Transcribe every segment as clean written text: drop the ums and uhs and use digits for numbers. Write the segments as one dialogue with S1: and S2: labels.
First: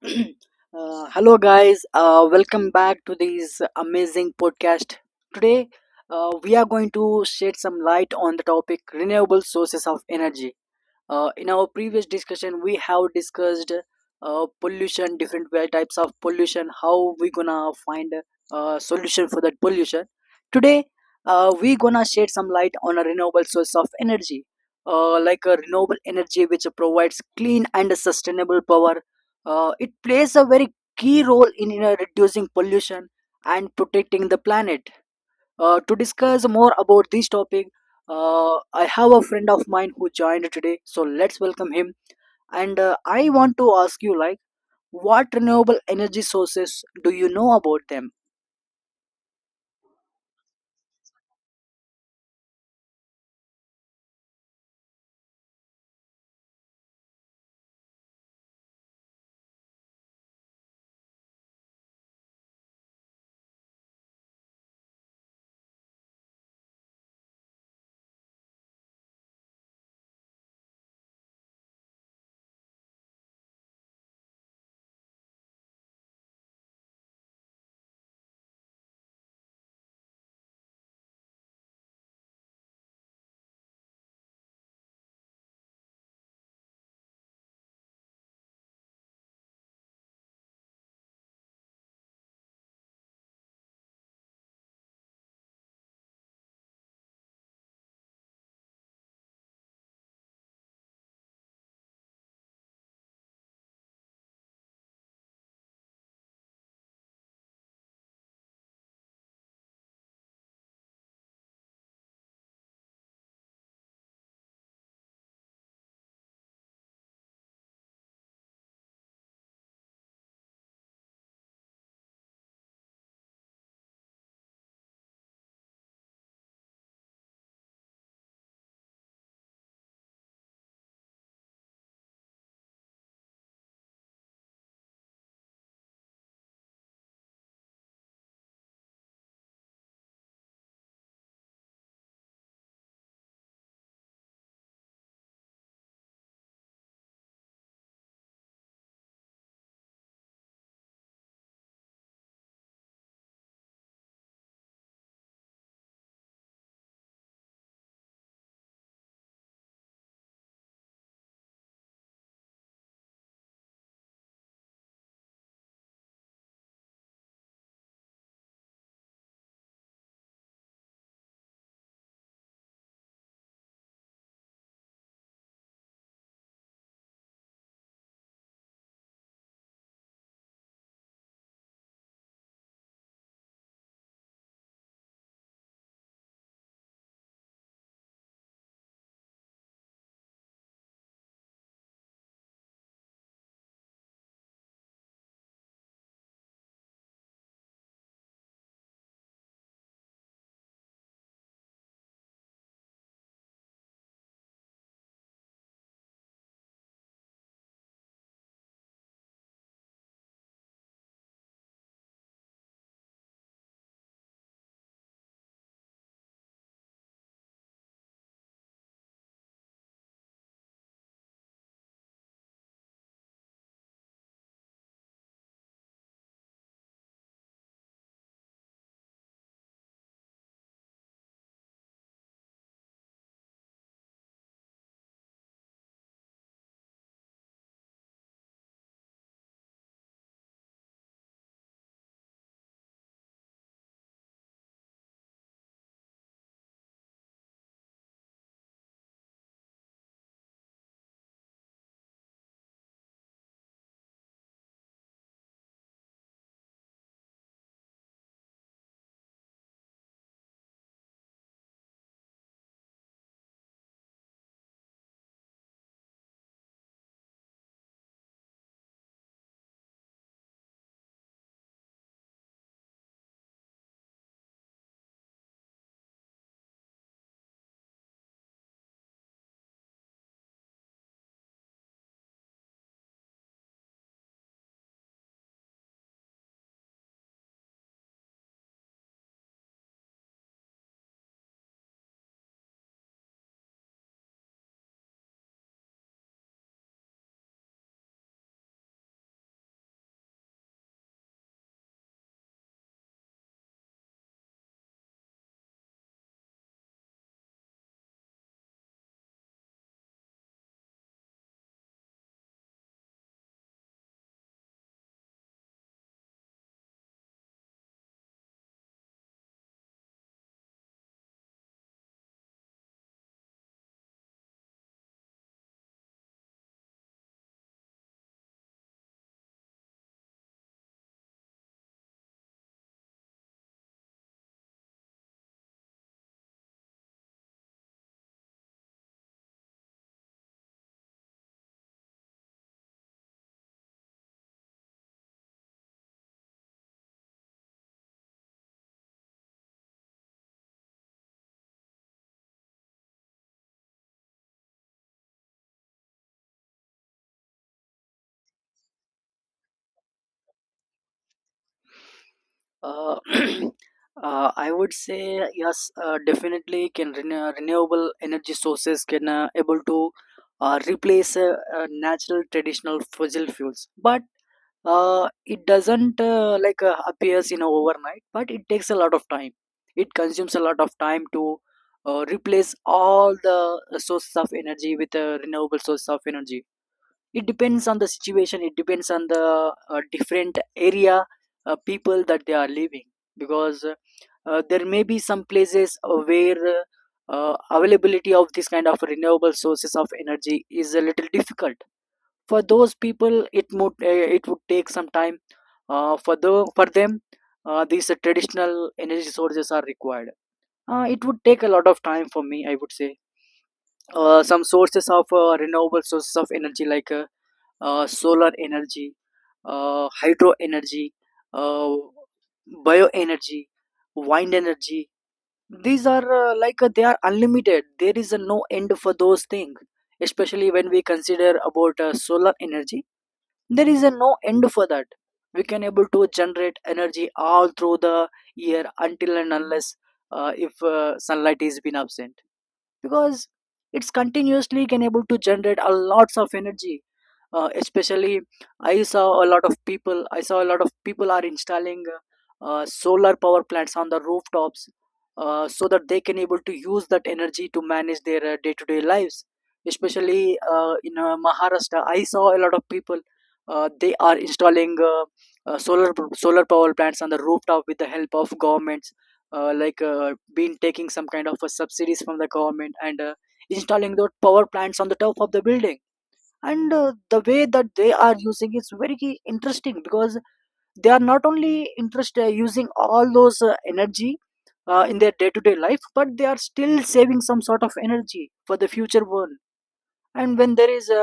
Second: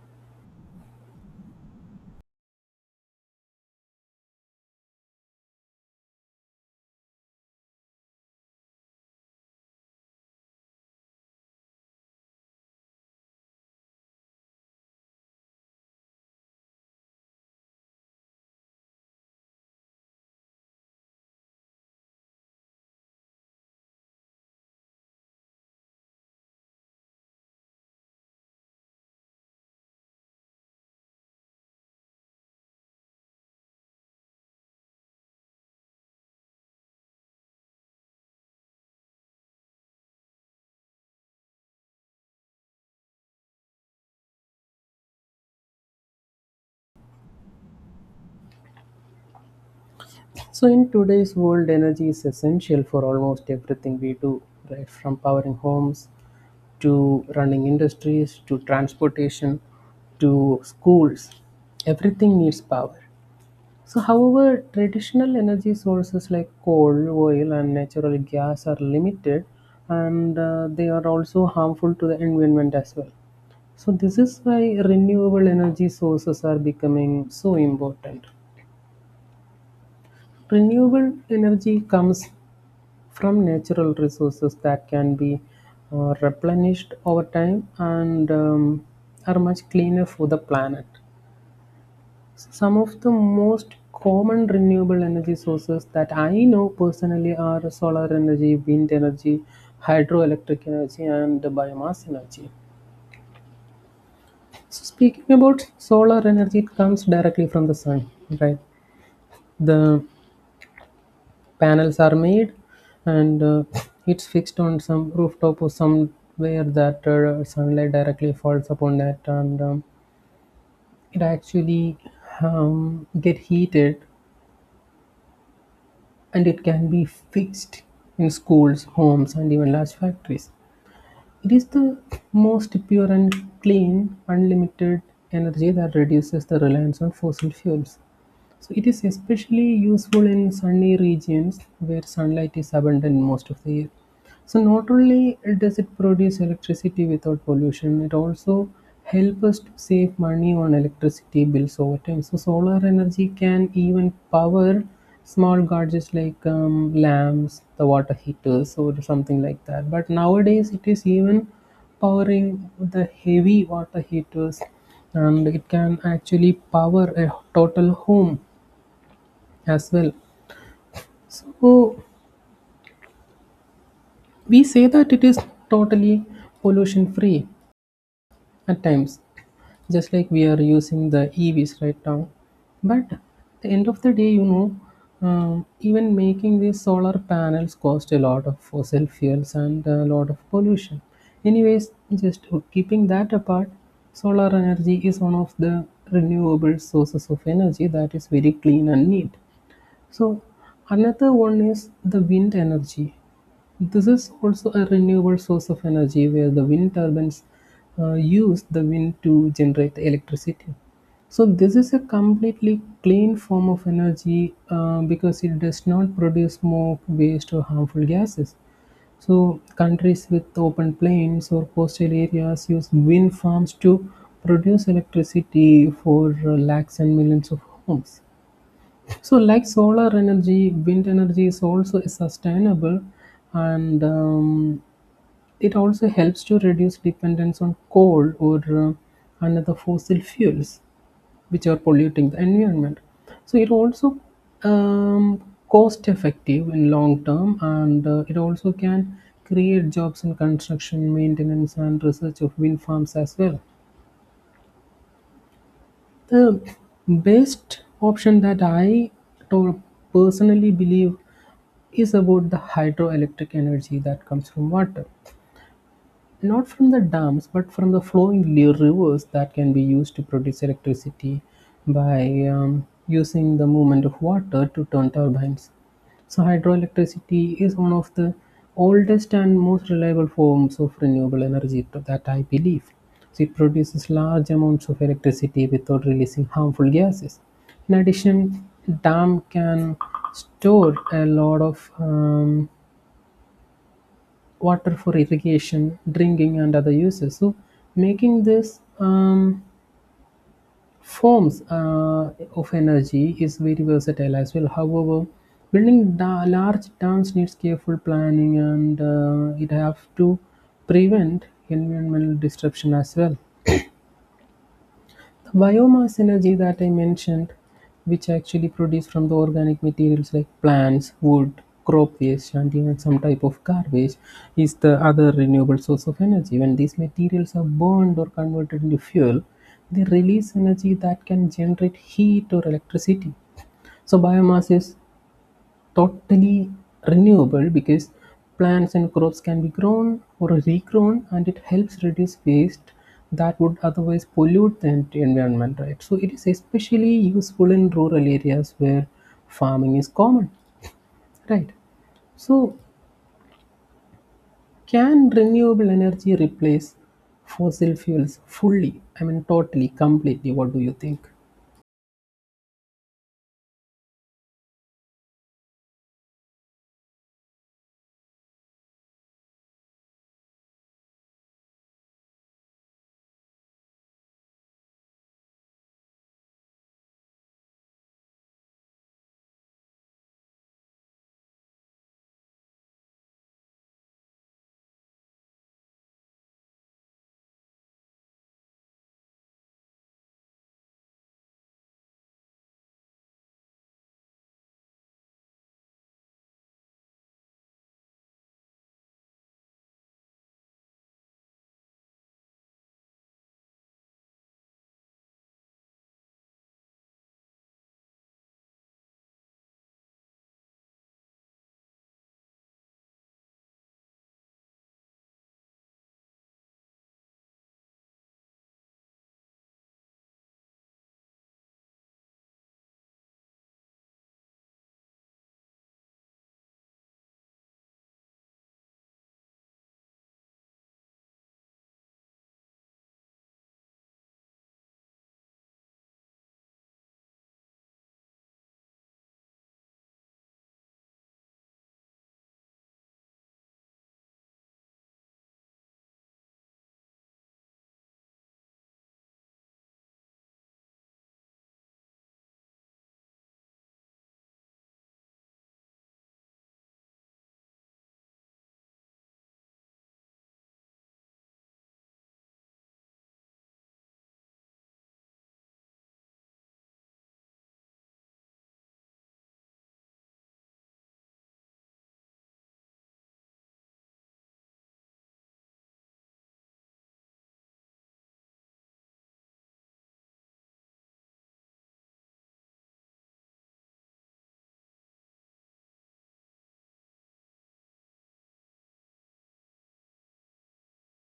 S1: Hello, guys. Welcome back to this amazing podcast. Today, we are going to shed some light on the topic renewable sources of energy. In our previous discussion, we have discussed pollution, types of pollution, how we gonna find a solution for that pollution. Today, we gonna shed some light on a renewable source of energy, like a renewable energy which provides clean and sustainable power. It plays a very key role in reducing pollution and protecting the planet. To discuss more about this topic, I have a friend of mine who joined today, so let's welcome him. And I want to ask you, like, what renewable energy sources do you know about them?
S2: So, in today's world, energy is essential for almost everything we do, right? From powering homes to running industries to transportation to schools, everything needs power. So, however, traditional energy sources like coal, oil, and natural gas are limited and they are also harmful to the environment as well. So, this is why renewable energy sources are becoming so important. Renewable energy comes from natural resources that can be replenished over time and are much cleaner for the planet. So some of the most common renewable energy sources that I know personally are solar energy, wind energy, hydroelectric energy, and biomass energy. So, speaking about solar energy, it comes directly from the sun, right? The panels are made and it's fixed on some rooftop or somewhere that sunlight directly falls upon that, and it actually get heated, and it can be fixed in schools, homes, and even large factories. It is the most pure and clean unlimited energy that reduces the reliance on fossil fuels. So it is especially useful in sunny regions where sunlight is abundant most of the year. So not only does it produce electricity without pollution, it also helps us to save money on electricity bills over time. So solar energy can even power small gadgets like lamps, the water heaters, or something like that. But nowadays it is even powering the heavy water heaters, and it can actually power a total home as well. So we say that it is totally pollution free at times, just like we are using the EVs right now. But at the end of the day, even making these solar panels cost a lot of fossil fuels and a lot of pollution. Anyways, just keeping that apart, solar energy is one of the renewable sources of energy that is very clean and neat. So, another one is the wind energy. This is also a renewable source of energy where the wind turbines use the wind to generate electricity. So, this is a completely clean form of energy because it does not produce smoke, waste, or harmful gases. So, countries with open plains or coastal areas use wind farms to produce electricity for lakhs and millions of homes. So, like solar energy, wind energy is also sustainable, and it also helps to reduce dependence on coal or another fossil fuels, which are polluting the environment. So, it also um, cost effective in long term, and it also can create jobs in construction, maintenance, and research of wind farms as well. The best option that to- personally believe is about the hydroelectric energy that comes from water, not from the dams but from the flowing rivers that can be used to produce electricity by using the movement of water to turn turbines. So, hydroelectricity is one of the oldest and most reliable forms of renewable energy to that I believe. So, it produces large amounts of electricity without releasing harmful gases. In addition, dam can store a lot of water for irrigation, drinking, and other uses. So, making this forms of energy is very versatile as well. However, building large dams needs careful planning, and it have to prevent environmental disruption as well. The biomass energy that I mentioned, which actually produced from the organic materials like plants, wood, crop waste, and even some type of garbage, is the other renewable source of energy. When these materials are burned or converted into fuel, they release energy that can generate heat or electricity. So, biomass is totally renewable because plants and crops can be grown or regrown, and it helps reduce waste that would otherwise pollute the environment, right? So it is especially useful in rural areas where farming is common, right? So, can renewable energy replace fossil fuels fully? I mean, totally, completely. What do you think?
S1: uh, I would say yes, definitely. Can renewable energy sources can able to replace natural traditional fossil fuels, but it doesn't like appears overnight. But it takes a lot of time. It consumes a lot of time to replace all the sources of energy with a renewable source of energy. It depends on the situation. It depends on the different area, people that they are living, because there may be some places where availability of this kind of renewable sources of energy is a little difficult for those people. It would take some time, for them, these traditional energy sources are required. It would take a lot of time, for me I would say. Some sources of renewable sources of energy like solar energy, hydro energy, uh, bioenergy, wind energy. These are like they are unlimited. There is no end for those things. Especially when we consider about solar energy, there is no end for that. We can able to generate energy all through the year, until and unless if sunlight is been absent, because it's continuously can able to generate a lots of energy. Especially, I saw a lot of people are installing solar power plants on the rooftops, so that they can able to use that energy to manage their day-to-day lives. Especially in Maharashtra, I saw a lot of people. They are installing uh, solar solar power plants on the rooftop with the help of governments, like been taking some kind of subsidies from the government and installing those power plants on the top of the building. And the way that they are using is very interesting, because they are not only interested using all those energy in their day-to-day life, but they are still saving some sort of energy for the future one. And when there is a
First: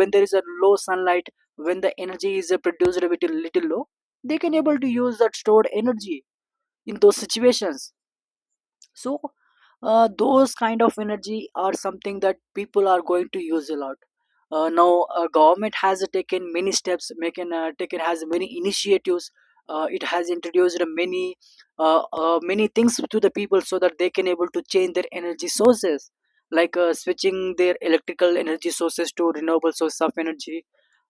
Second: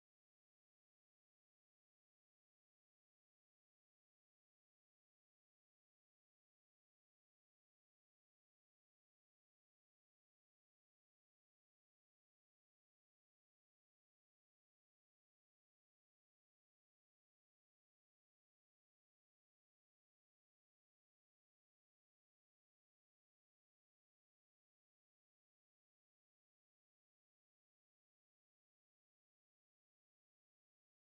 S1: when there is a low sunlight, when the energy is produced a little low, they can able to use that stored energy in those situations. So those kind of energy are something that people are going to use a lot. Now government has taken many steps, making taken has many initiatives. It has introduced many things to the people so that they can able to change their energy sources, like switching their electrical energy sources to renewable source of energy,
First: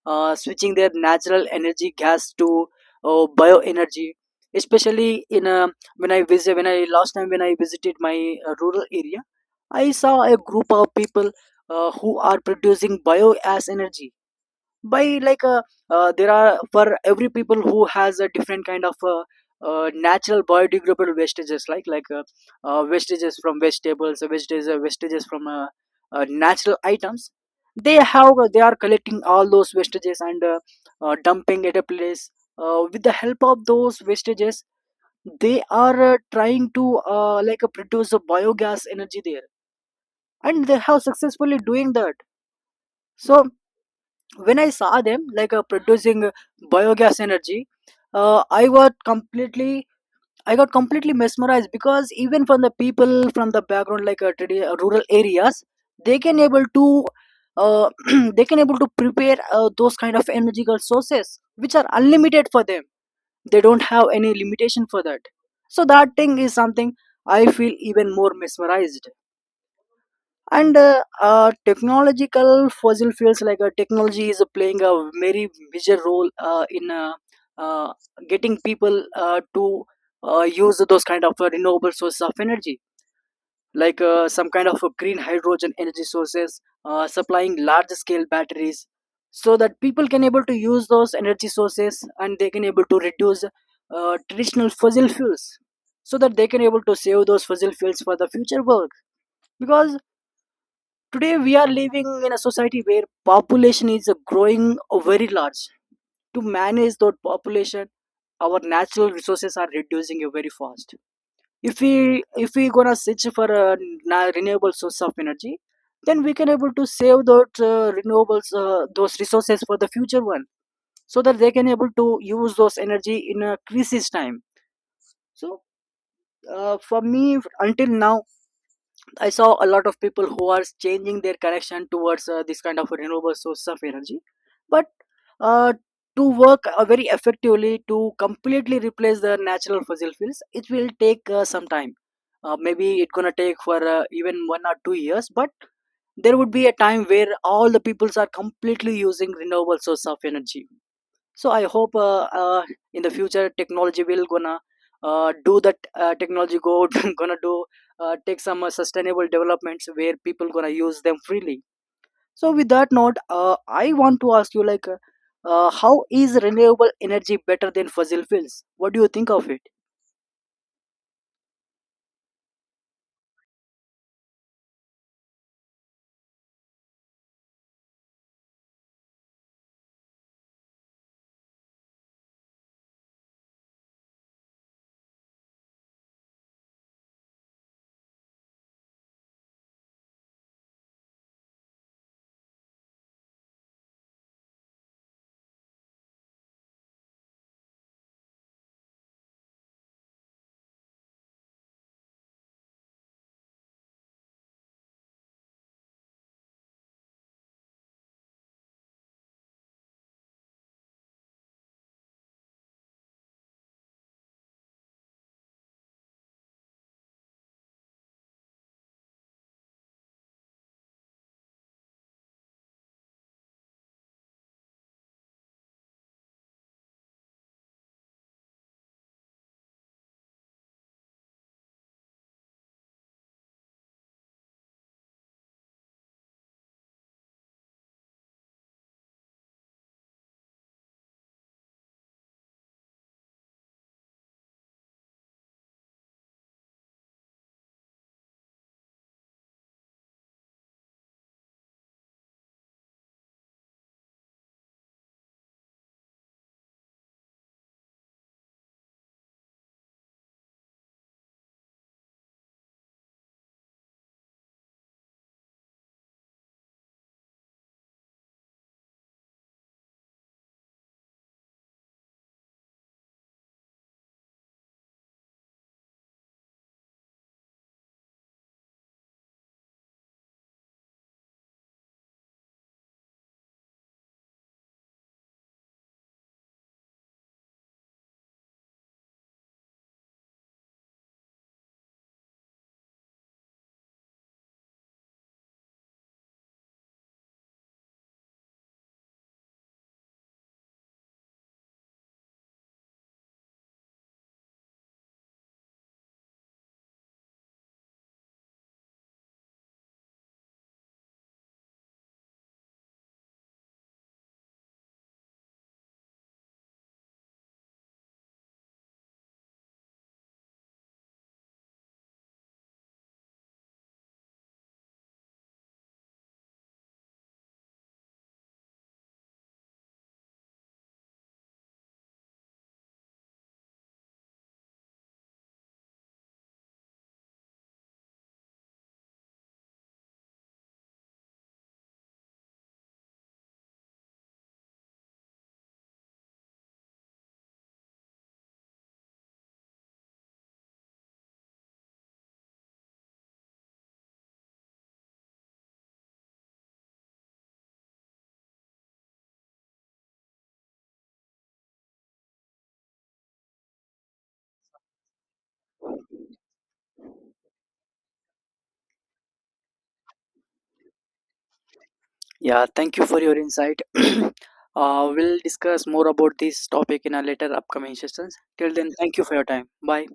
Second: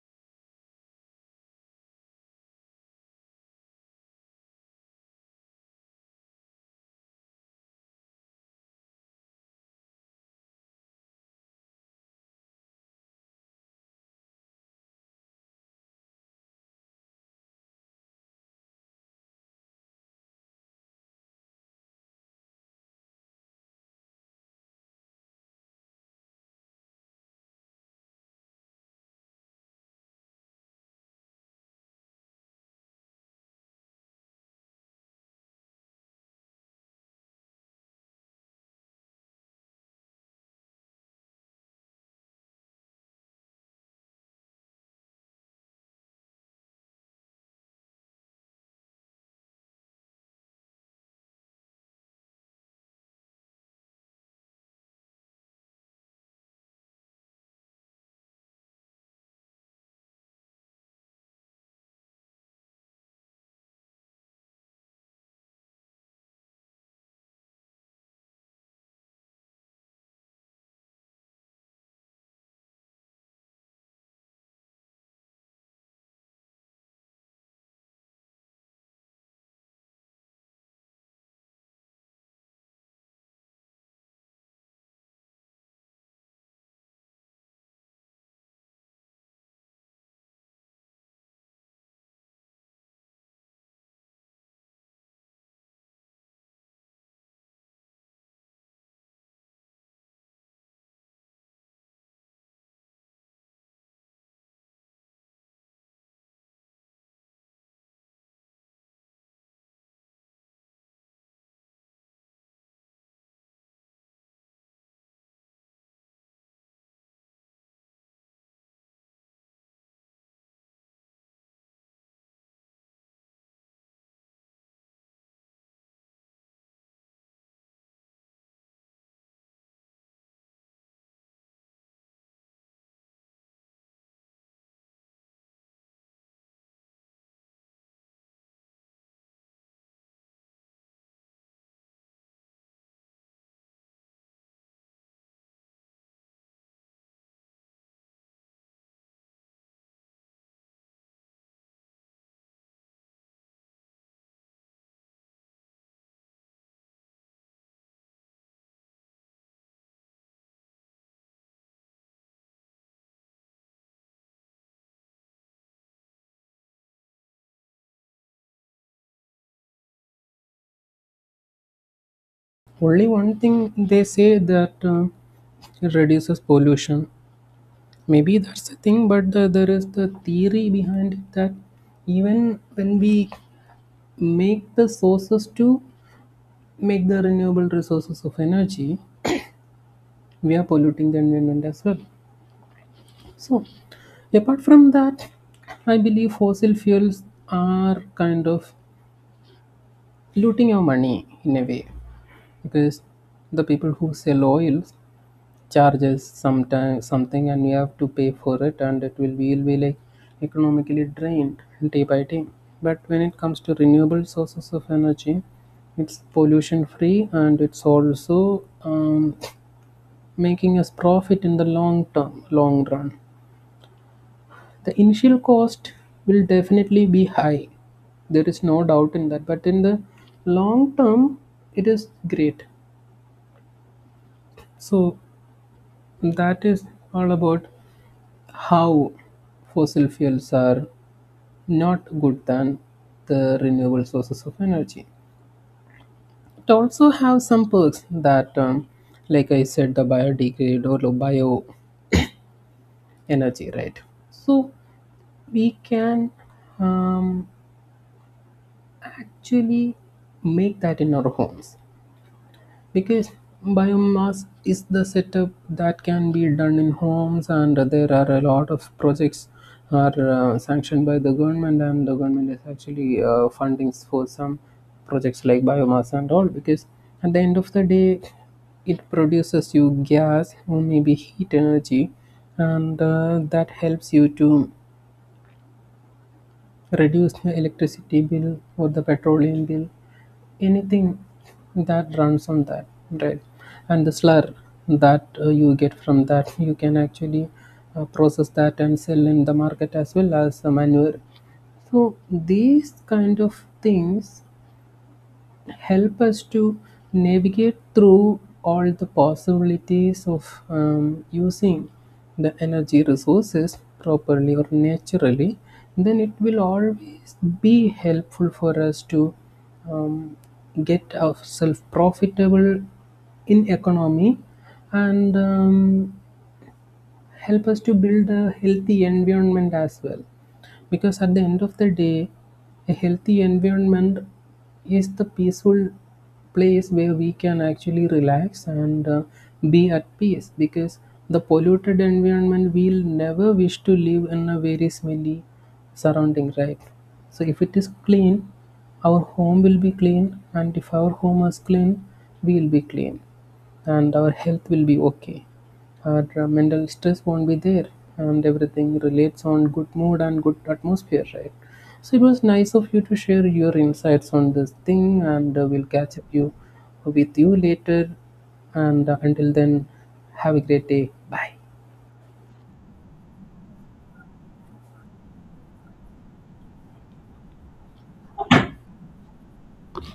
S1: switching their natural energy gas to bioenergy. Especially in when I visited my rural area, I saw a group of people who are producing biogas energy by there are for every people who has a different kind of natural biodegradable wastages, wastages from vegetables, wastages from natural items. They are collecting all those wastages and dumping at a place. With the help of those wastages, they are trying to like produce a biogas energy there, and they have successfully doing that. So when I saw them like producing biogas energy, uh, I got completely I got completely mesmerized, because even from the people from the background, like rural areas, they can able to uh, they can able to prepare those kind of energy sources which are unlimited for them. They don't have any limitation for that. So that thing is something I feel even more mesmerized. And technological fossil fuels like technology is playing a very major role in uh, getting people to use those kind of renewable sources of energy, like some kind of green hydrogen energy sources, supplying large scale batteries, so that people can able to use those energy sources and they can able to reduce traditional fossil fuels, so that they can able to save those fossil fuels for the future work. Because today we are living in a society where population is growing very large. To manage that population, our natural resources are reducing very fast. If we gonna search for a renewable source of energy, then we can able to save those renewables those resources for the future one, so that they can able to use those energy in a crisis time. So for me, until now, I saw a lot of people who are changing their connection towards this kind of renewable source of energy. But uh, to work very effectively to completely replace the natural fossil fuels, it will take some time. Maybe it's gonna take for even 1 or 2 years, but there would be a time where all the peoples are completely using renewable source of energy. So I hope, in the future, technology will gonna do that. Technology go gonna do take some sustainable developments where people gonna use them freely. So with that note, I want to ask you, like, how is renewable energy better than fossil fuels? What do you think of it?
S2: Only one thing they say that it reduces pollution. Maybe that's the thing, but there is the theory behind it that even when we make the sources to make the renewable resources of energy, we are polluting the environment as well. So, apart from that, I believe fossil fuels are kind of looting our money in a way, because the people who sell oils charges sometime something, and you have to pay for it, and it will be, you'll be like economically drained day by day. But when it comes to renewable sources of energy, it's pollution free, and it's also making us profit in the long term, long run. The initial cost will definitely be high, there is no doubt in that, but in the long term it is great. So that is all about how fossil fuels are not good than the renewable sources of energy. It also have some perks that, like I said, the biodegrade or bio energy, right? So we can um, actually make that in our homes. Because biomass is the setup that can be done in homes, and there are a lot of projects are sanctioned by the government, and the government is actually funding for some projects like biomass and all. Because at the end of the day, it produces you gas or maybe heat energy, and that helps you to reduce your electricity bill or the petroleum bill, anything that runs on that, right? And the slur that you get from that, you can actually process that and sell in the market as well as the manure. So these kind of things help us to navigate through all the possibilities of using the energy resources properly or naturally, then it will always be helpful for us to um, get ourselves profitable in economy, and help us to build a healthy environment as well. Because at the end of the day, a healthy environment is the peaceful place where we can actually relax and be at peace, because the polluted environment, we'll never wish to live in a very smelly surrounding, right? So if it is clean, our home will be clean, and if our home is clean, we'll be clean, and our health will be okay, our mental stress won't be there, and everything relates on good mood and good atmosphere, right? So it was nice of you to share your insights on this thing, and we'll catch up you with you later. And until then, have a great day. Bye.
S1: Yeah, thank you for your insight. We'll discuss more about this topic in our later upcoming sessions. Till then, thank you for your time. Bye.